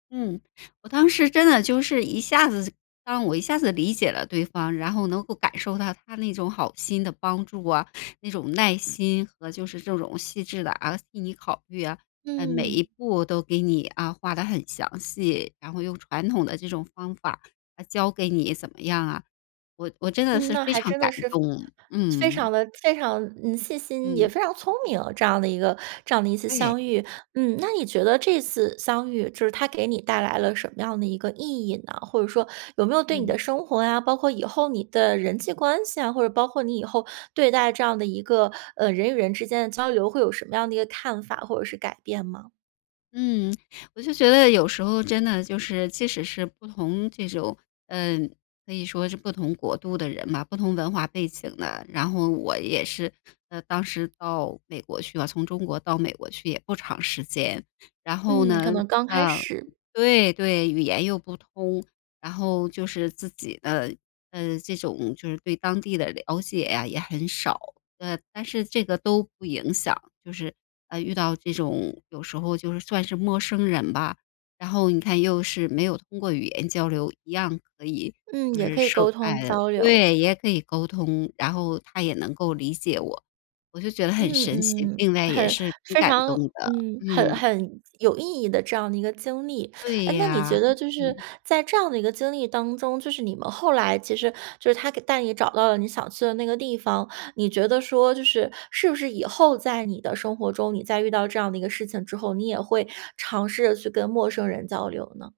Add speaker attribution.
Speaker 1: 嗯，我当时真的就是一下子让我一下子理解了对方，然后能够感受到他那种好心的帮助啊，那种耐心和就是这种细致地，啊，替你考虑啊，嗯，每
Speaker 2: 嗯。
Speaker 1: 一步都给你啊，画得很详细，然后用传统的这种方法，来教给你怎么样啊。我我真的
Speaker 2: 嗯，
Speaker 1: 是
Speaker 2: 那
Speaker 1: 非
Speaker 2: 还
Speaker 1: 常
Speaker 2: 真
Speaker 1: 感
Speaker 2: 的是非
Speaker 1: 动，
Speaker 2: 非常
Speaker 1: 嗯。
Speaker 2: 地非常嗯，细心，也
Speaker 1: 嗯。
Speaker 2: 非常聪明，这样的一个这样的一次
Speaker 1: 对。
Speaker 2: 相遇。嗯，那你觉得这次相遇，就是它给你带来了什么样的一个意义呢？或者说有没有对你
Speaker 1: 嗯。
Speaker 2: 的生活呀，包括以后你的人际关系啊，或者包括你以后对待这样的一个呃人与人之间的交流，会有什么样的一个看法或者是改变吗？
Speaker 1: 嗯，我就觉得有时候真的就是，即使是不同这种，嗯，可以说是不同国度的人嘛，不同文化背景的，然后我也是，呃，当时到美国去了，从中国到美国去也不长时间。然后
Speaker 2: 嗯，可
Speaker 1: 呢，
Speaker 2: 能刚开
Speaker 1: 嗯，
Speaker 2: 始。
Speaker 1: 对对，语言又不通，然后就是，自己的呃，这种就是对当地的了解呀，也很少，呃但是这个都不影响。就是，呃遇到这种有时候就是算是陌生人吧，然后你看又是没有通过语言交流一样可以
Speaker 2: 嗯，
Speaker 1: 就
Speaker 2: 也
Speaker 1: 是
Speaker 2: 可以
Speaker 1: 受，
Speaker 2: 沟通
Speaker 1: 哎，
Speaker 2: 交流。
Speaker 1: 对，也可以沟通，然后他也能够理解我。我就觉得很
Speaker 2: 嗯
Speaker 1: 神奇，
Speaker 2: 嗯，
Speaker 1: 另外也
Speaker 2: 很
Speaker 1: 是挺
Speaker 2: 非
Speaker 1: 感
Speaker 2: 常
Speaker 1: 动的，
Speaker 2: 嗯，很
Speaker 1: 嗯。
Speaker 2: 很有意义的这样的一个经历。
Speaker 1: 对
Speaker 2: 诶，那你觉
Speaker 1: 呀，
Speaker 2: 得就是，
Speaker 1: 嗯。
Speaker 2: 在这样的一个经历当中，就是你们后来其实就是他带你找到了你想去的那个地方，你觉得说就是是不是以后在你的生活中，你再遇到这样的一个事情之后，你也会尝试着去跟陌生人交流呢？